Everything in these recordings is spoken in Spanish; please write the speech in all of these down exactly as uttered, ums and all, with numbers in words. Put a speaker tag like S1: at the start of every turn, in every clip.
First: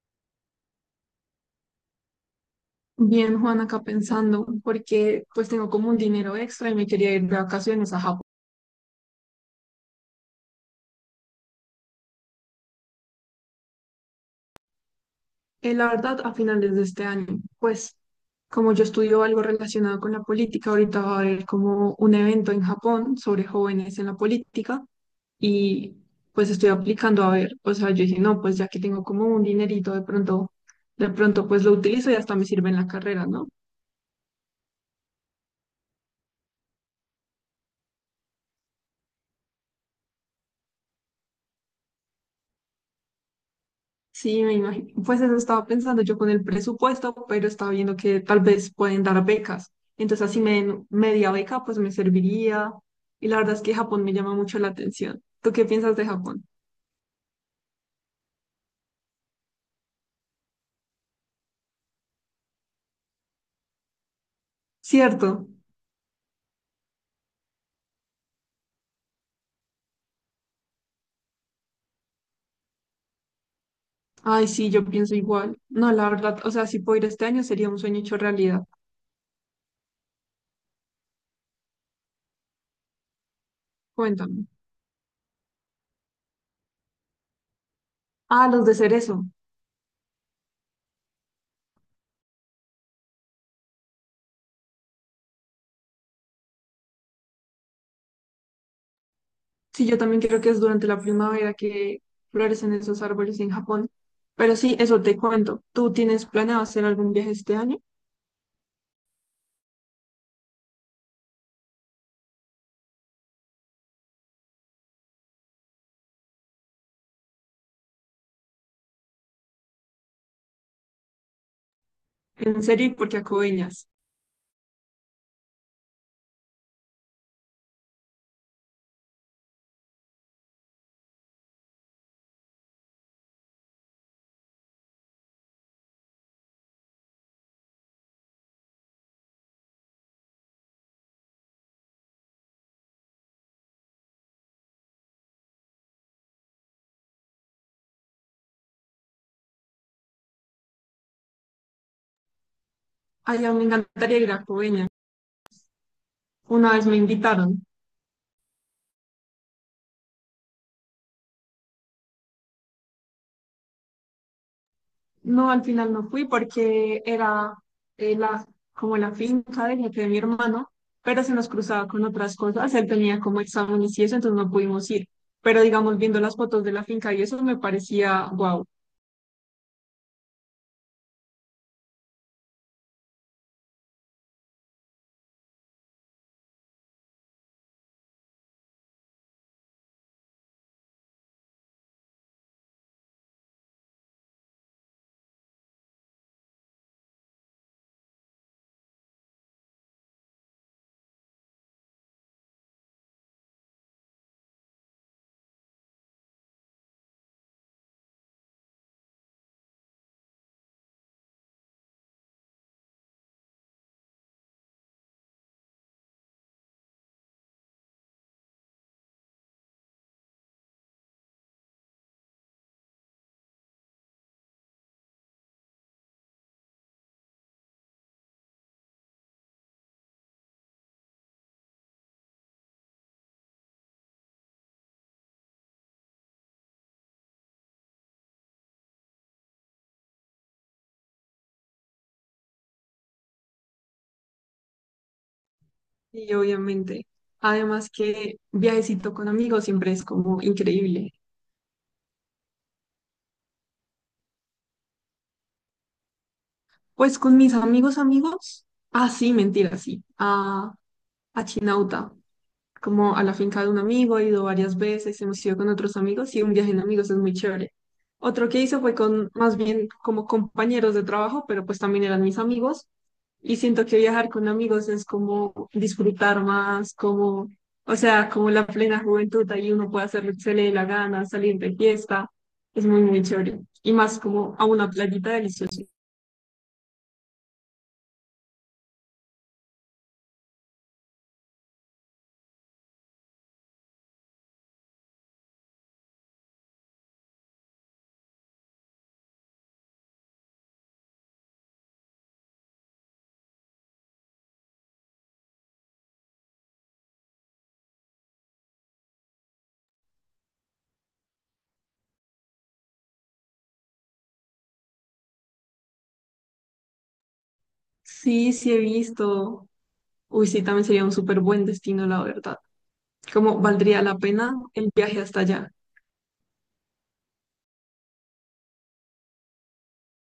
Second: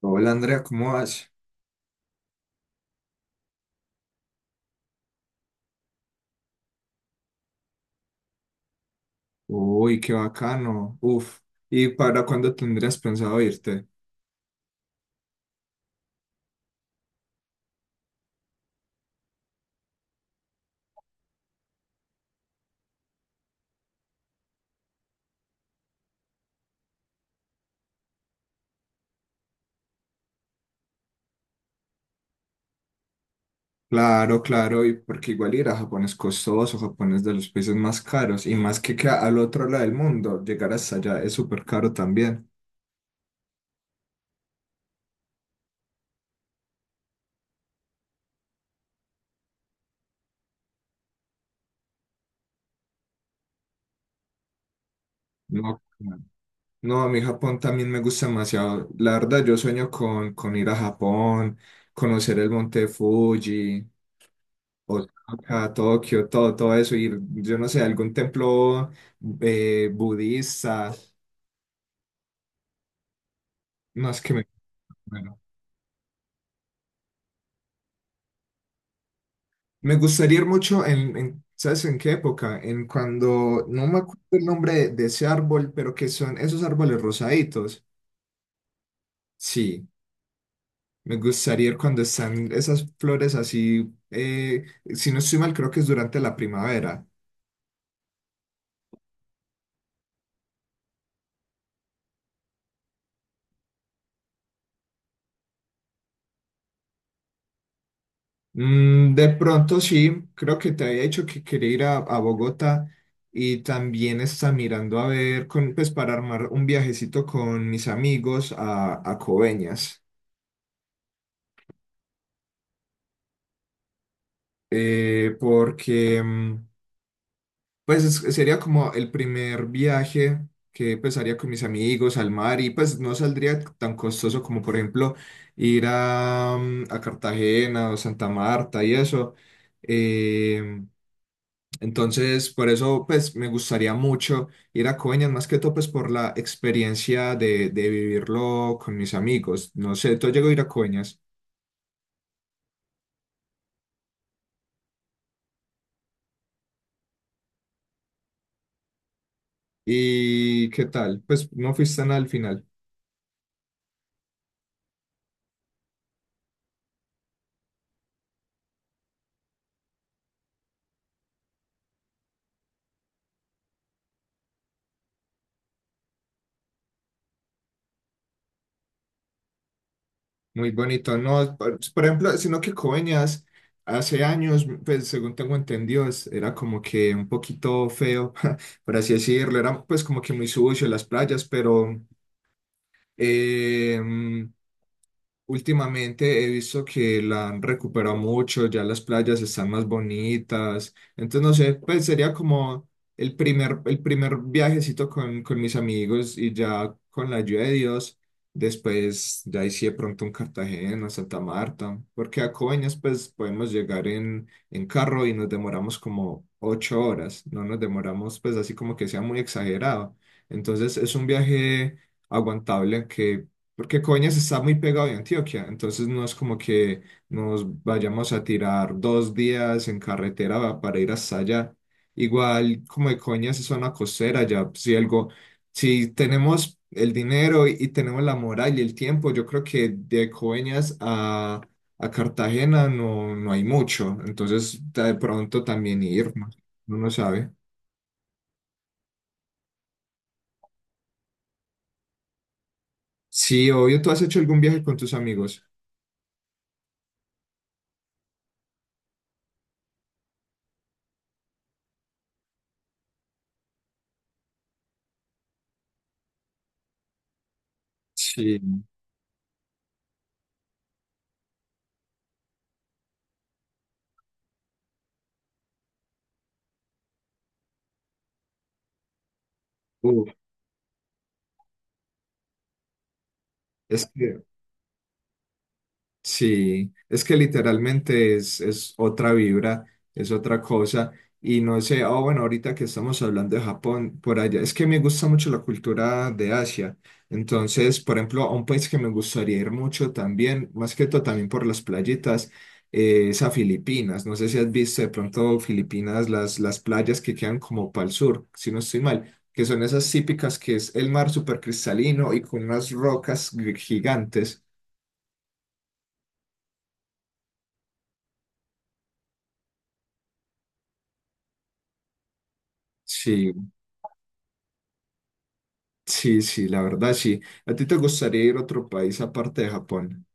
S1: Hola Andrea, ¿cómo vas?
S2: Bien, Juan, acá pensando, porque pues tengo como un dinero extra y me quería ir de vacaciones a Japón.
S1: Uy, qué bacano. Uf. ¿Y para cuándo tendrías pensado irte?
S2: Eh, la verdad, a finales de este año, pues como yo estudio algo relacionado con la política, ahorita va a haber como un evento en Japón sobre jóvenes en la política y pues estoy aplicando a ver, o sea, yo dije, no, pues ya que tengo como un dinerito de pronto, de pronto pues lo utilizo y hasta me sirve en la carrera, ¿no?
S1: Claro, claro, y porque igual ir a Japón es costoso, Japón es de los países más caros, y más que, que al otro lado del mundo, llegar hasta allá es súper caro también.
S2: Sí, me imagino. Pues eso estaba pensando yo con el presupuesto, pero estaba viendo que tal vez pueden dar becas. Entonces, así me den media beca, pues me serviría. Y la verdad es que Japón me llama mucho la atención. ¿Tú qué
S1: No,
S2: piensas de
S1: claro,
S2: Japón?
S1: no, a mí Japón también me gusta demasiado. La verdad, yo sueño con, con ir a Japón, conocer el monte Fuji,
S2: Cierto.
S1: Osaka, Tokio, todo, todo eso, ir, yo no sé, a algún templo eh, budista. No, es que me,
S2: Ay, sí, yo pienso
S1: bueno,
S2: igual. No, la verdad, o sea, si puedo ir este año sería un sueño hecho realidad.
S1: me gustaría ir mucho en, en- ¿sabes en qué época? En cuando, no me acuerdo el
S2: Cuéntame.
S1: nombre de, de ese árbol, pero que son esos árboles rosaditos.
S2: Ah, los de cerezo.
S1: Sí, me gustaría ir cuando están esas flores así, eh, si no estoy mal, creo que es durante la primavera.
S2: Sí, yo también creo que es durante la primavera que florecen esos árboles en Japón. Pero sí, eso te cuento. ¿Tú tienes planeado hacer algún viaje este año?
S1: Mm, de pronto sí, creo que te había dicho que quería ir a, a Bogotá y también está mirando a ver, con, pues para armar un viajecito con mis amigos a, a Coveñas.
S2: En serio, porque a Coveñas.
S1: eh, porque mm, pues es- sería como el primer viaje que pues haría con mis amigos al mar y pues no saldría tan costoso como por ejemplo ir a, mm, a Cartagena o Santa Marta y eso. Eh, entonces por eso pues me gustaría mucho ir a Coveñas más que todo pues por la experiencia de, de vivirlo con mis amigos. No sé, tú llegó a ir a Coveñas.
S2: Ay, a mí me encantaría ir a Coveñas. Una vez me invitaron.
S1: ¿Y qué tal? Pues no fuiste nada al final.
S2: No, al final no fui porque era eh, la, como la finca del jefe de mi hermano, pero se nos cruzaba con otras cosas. Él tenía como exámenes y eso, entonces no pudimos ir. Pero digamos, viendo las fotos de la finca y eso me parecía wow.
S1: Muy bonito, ¿no? Por, por ejemplo, sino que Coveñas hace años, pues según tengo entendido, es- era como que un poquito feo, por así decirlo, era pues como que muy sucio las playas, pero eh, últimamente he visto que la han recuperado mucho, ya las playas están más bonitas. Entonces, no sé, pues sería como el primer, el primer viajecito con, con mis amigos y ya con la ayuda de Dios. Después, ya hice de pronto un Cartagena, Santa Marta, porque a Coveñas, pues podemos llegar en, en carro y nos demoramos como ocho horas. No nos demoramos, pues así como que sea muy exagerado. Entonces, es un viaje aguantable que porque Coeñas está muy pegado de Antioquia, entonces no es como que nos vayamos a tirar dos días en carretera para ir hasta allá. Igual como de Coeñas es zona costera, ya si algo, si tenemos el dinero y, y tenemos la moral y el tiempo, yo creo que de Coeñas a, a Cartagena no, no hay mucho, entonces de pronto también ir,
S2: Y
S1: no, uno
S2: obviamente,
S1: no sabe.
S2: además que viajecito con amigos siempre es como increíble.
S1: Sí, obvio, ¿tú has hecho algún viaje con tus amigos?
S2: Pues con mis amigos, amigos, ah, sí, mentira, sí, a, a Chinauta. Como a la finca de un amigo, he ido varias veces, hemos ido con otros amigos y un viaje en amigos es muy chévere. Otro
S1: Sí.
S2: que hice fue con más bien como compañeros de trabajo, pero pues también eran mis amigos y siento que viajar con amigos es como disfrutar más, como, o sea, como la plena juventud, ahí uno puede hacer
S1: Uf,
S2: lo que se le dé la gana, salir de fiesta, es muy, muy chévere. Y
S1: es
S2: más
S1: que
S2: como a una playita deliciosa.
S1: sí, es que literalmente es, es otra vibra, es otra cosa. Y no sé, ah bueno, ahorita que estamos hablando de Japón, por allá, es que me gusta mucho la cultura de Asia. Entonces, por ejemplo, a un país que me gustaría ir mucho también, más que todo también por las playitas, eh, es a Filipinas. No sé si has visto de pronto Filipinas, las, las playas que quedan como para el sur, si no estoy mal, que son esas típicas que es el mar súper cristalino y con unas rocas gi- gigantes.
S2: Sí, sí he visto. Uy, sí, también sería un súper buen destino, la verdad.
S1: Sí,
S2: Como valdría la pena el viaje hasta allá.
S1: sí, sí, la verdad, sí. ¿A ti te gustaría ir a otro país aparte de Japón?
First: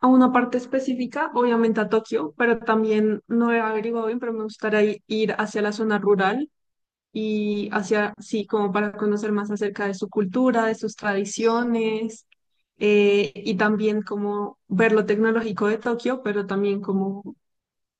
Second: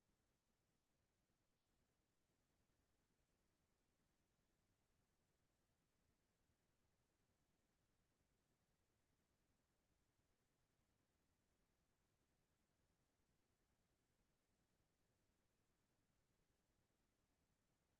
S2: A una parte específica, obviamente a Tokio, pero también no he averiguado bien, pero me gustaría i- ir hacia la zona rural y hacia, sí, como para conocer más acerca de su cultura, de sus tradiciones, eh, y también como ver lo tecnológico de Tokio, pero también como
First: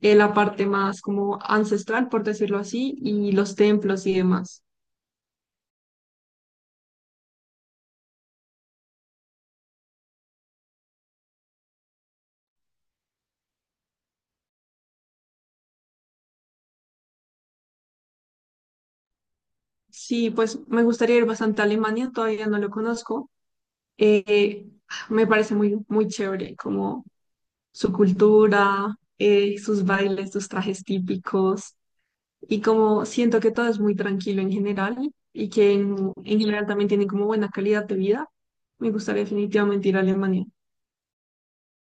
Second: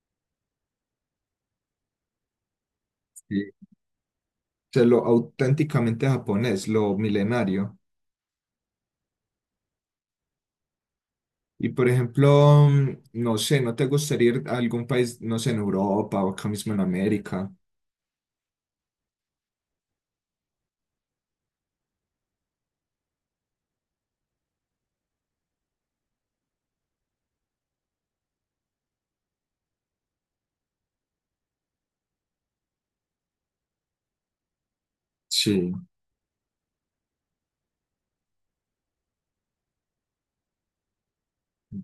S2: eh, la parte más como ancestral, por decirlo así, y
S1: Sí.
S2: los
S1: O
S2: templos y demás.
S1: sea, lo auténticamente japonés, lo milenario. Y por ejemplo, mm, no sé, ¿no te gustaría ir a algún país, no sé, en Europa o acá mismo en América?
S2: Sí, pues me gustaría ir bastante a Alemania, todavía no lo conozco. Eh, Me parece muy, muy chévere, como su cultura, eh, sus bailes, sus trajes típicos, y como siento que todo es muy tranquilo en general y que
S1: Sí,
S2: en, en general también tienen como buena calidad de vida. Me gustaría definitivamente ir a Alemania.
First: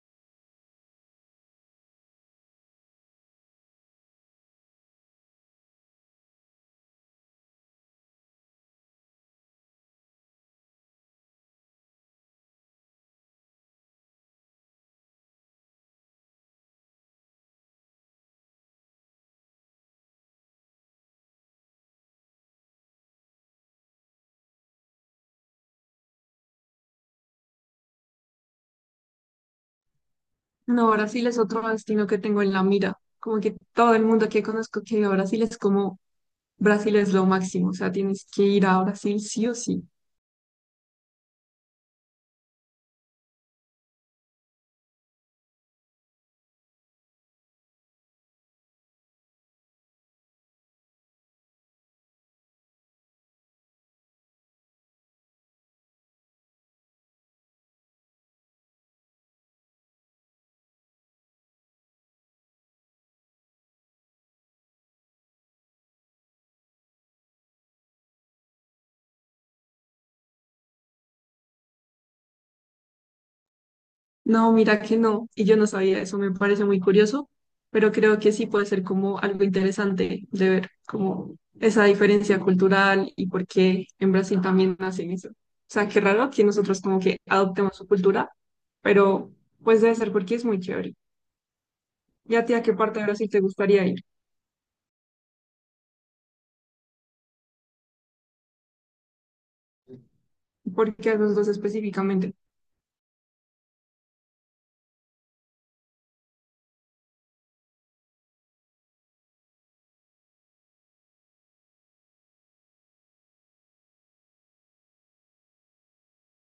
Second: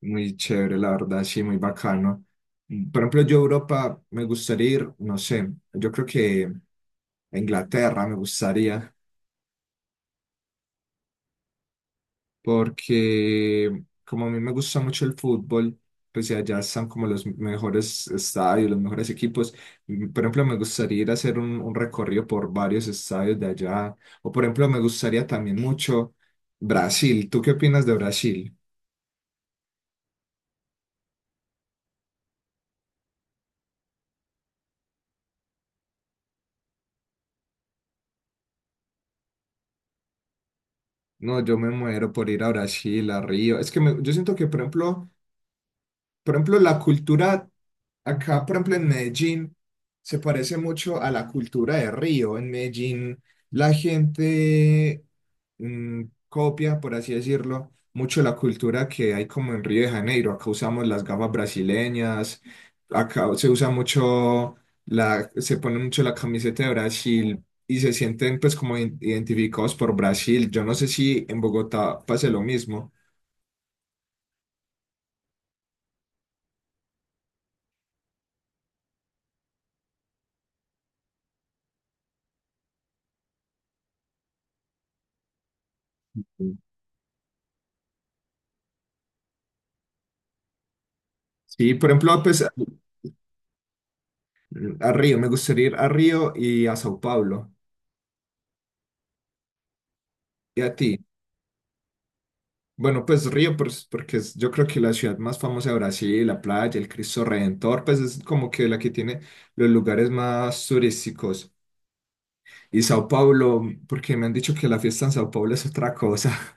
S1: muy chévere, la verdad, sí, muy bacano. Mm, Por ejemplo, yo a Europa me gustaría ir, no sé, yo creo que a Inglaterra me gustaría, porque como a mí me gusta mucho el fútbol, pues y allá están como los mejores estadios, los mejores equipos. Mm, Por ejemplo, me gustaría ir a hacer un, un recorrido por varios estadios de allá. O por ejemplo, me gustaría también mucho Brasil. ¿Tú qué opinas de Brasil?
S2: No, Brasil es otro destino que tengo en la mira. Como que todo el mundo que conozco que ha ido a Brasil es como Brasil es lo máximo, o sea, tienes que ir a Brasil sí o sí.
S1: No, yo me muero por ir a Brasil, a Río. Es que me- yo siento que, por ejemplo, por ejemplo, la cultura acá, por ejemplo, en Medellín, se parece mucho a la cultura de Río. En Medellín, la gente mm, copia, por así decirlo, mucho la cultura que hay como en Río de Janeiro. Acá usamos las gafas brasileñas, acá se usa mucho la, se pone mucho la camiseta de Brasil y se sienten pues como in- identificados por Brasil. Yo no sé si en Bogotá pase lo mismo.
S2: No, mira que no, y yo no sabía eso, me parece muy curioso, pero creo que sí puede ser como algo interesante de ver como esa diferencia cultural y por qué en Brasil también hacen eso. O sea, qué raro que nosotros como que adoptemos su cultura, pero pues debe ser porque es muy chévere.
S1: Sí, por ejemplo,
S2: ¿Y
S1: pues
S2: a ti a qué parte de Brasil te gustaría ir?
S1: a Río, me gustaría ir a Río y a Sao Paulo. ¿Y a
S2: ¿Por
S1: ti?
S2: qué a los dos específicamente?
S1: Bueno, pues Río, pues, porque es- yo creo que la ciudad más famosa de Brasil, la playa, el Cristo Redentor, pues es como que la que tiene los lugares más turísticos. Y Sao Paulo, porque me han dicho que la fiesta en Sao Paulo es otra cosa.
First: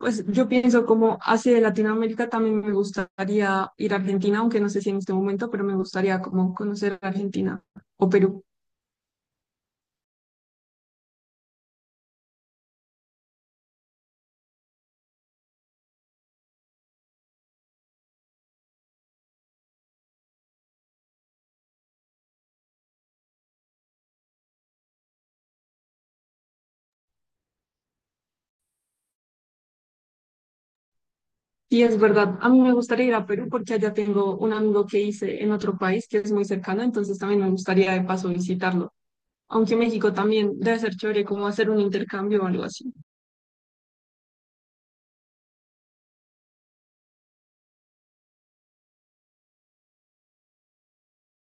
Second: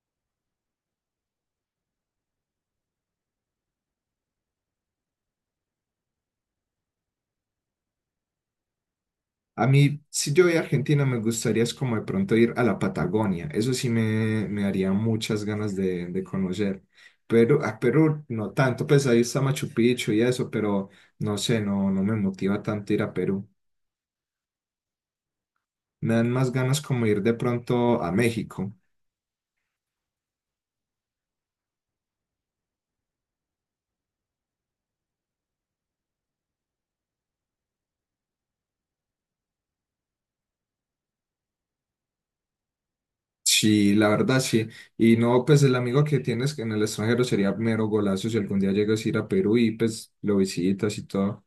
S2: Pues yo pienso como hacia de Latinoamérica también me gustaría ir a Argentina, aunque no sé si en este momento, pero me gustaría como conocer Argentina o Perú.
S1: A mí, si yo voy a Argentina, me gustaría es como de pronto ir a la Patagonia. Eso sí me, me daría muchas ganas de, de conocer. Pero a Perú no tanto, pues ahí está Machu Picchu y eso, pero no sé, no, no me motiva tanto ir a Perú. Me dan más ganas como ir de pronto a México.
S2: Sí, es verdad. A mí me gustaría ir a Perú porque allá tengo un amigo que hice en otro país que es muy cercano, entonces también me gustaría de paso visitarlo. Aunque México también debe ser chévere como hacer un intercambio o algo así.
S1: Sí, la verdad sí. Y no, pues el amigo que tienes en el extranjero sería mero golazo si algún día llegas a ir a Perú y pues lo visitas y todo.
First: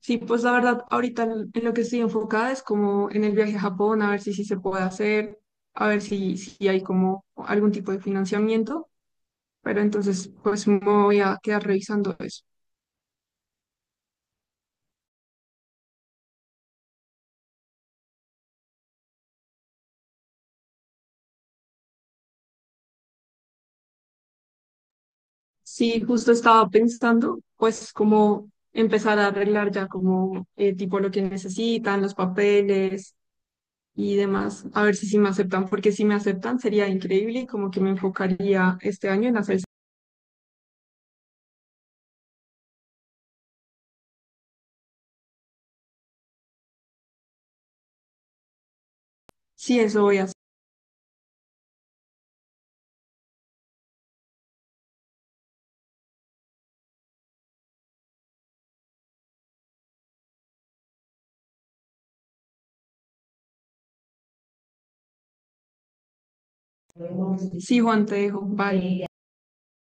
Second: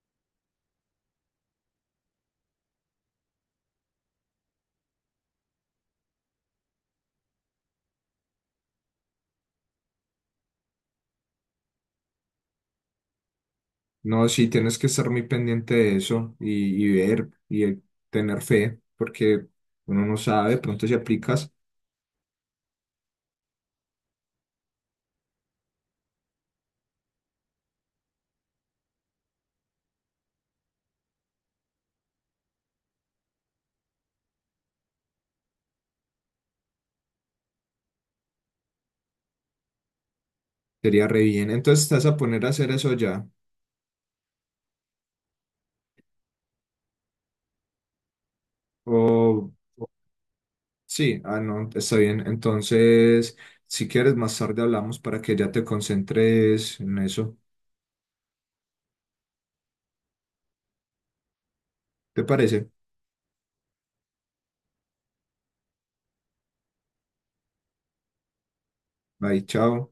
S2: Sí, pues la verdad, ahorita en en lo que estoy enfocada es como en el viaje a Japón, a ver si sí se puede hacer, a ver si, si hay como algún tipo de financiamiento, pero entonces pues me voy a quedar revisando eso.
S1: No, sí, tienes que estar muy pendiente de eso y, y ver y eh, tener fe, porque uno no sabe, de pronto si aplicas,
S2: Sí, justo estaba pensando, pues, cómo empezar a arreglar ya como eh, tipo lo que necesitan, los papeles y demás, a ver si sí me aceptan, porque si me aceptan sería increíble y como que me enfocaría este año en hacer.
S1: sería re bien. Entonces, ¿te vas a poner a hacer eso ya? O
S2: Sí, eso voy a hacer.
S1: sí, ah, no, está bien. Entonces, si quieres, más tarde hablamos para que ya te concentres en eso. ¿Te parece?
S2: Sí, Juan, te dejo. Bye.
S1: Bye, chao.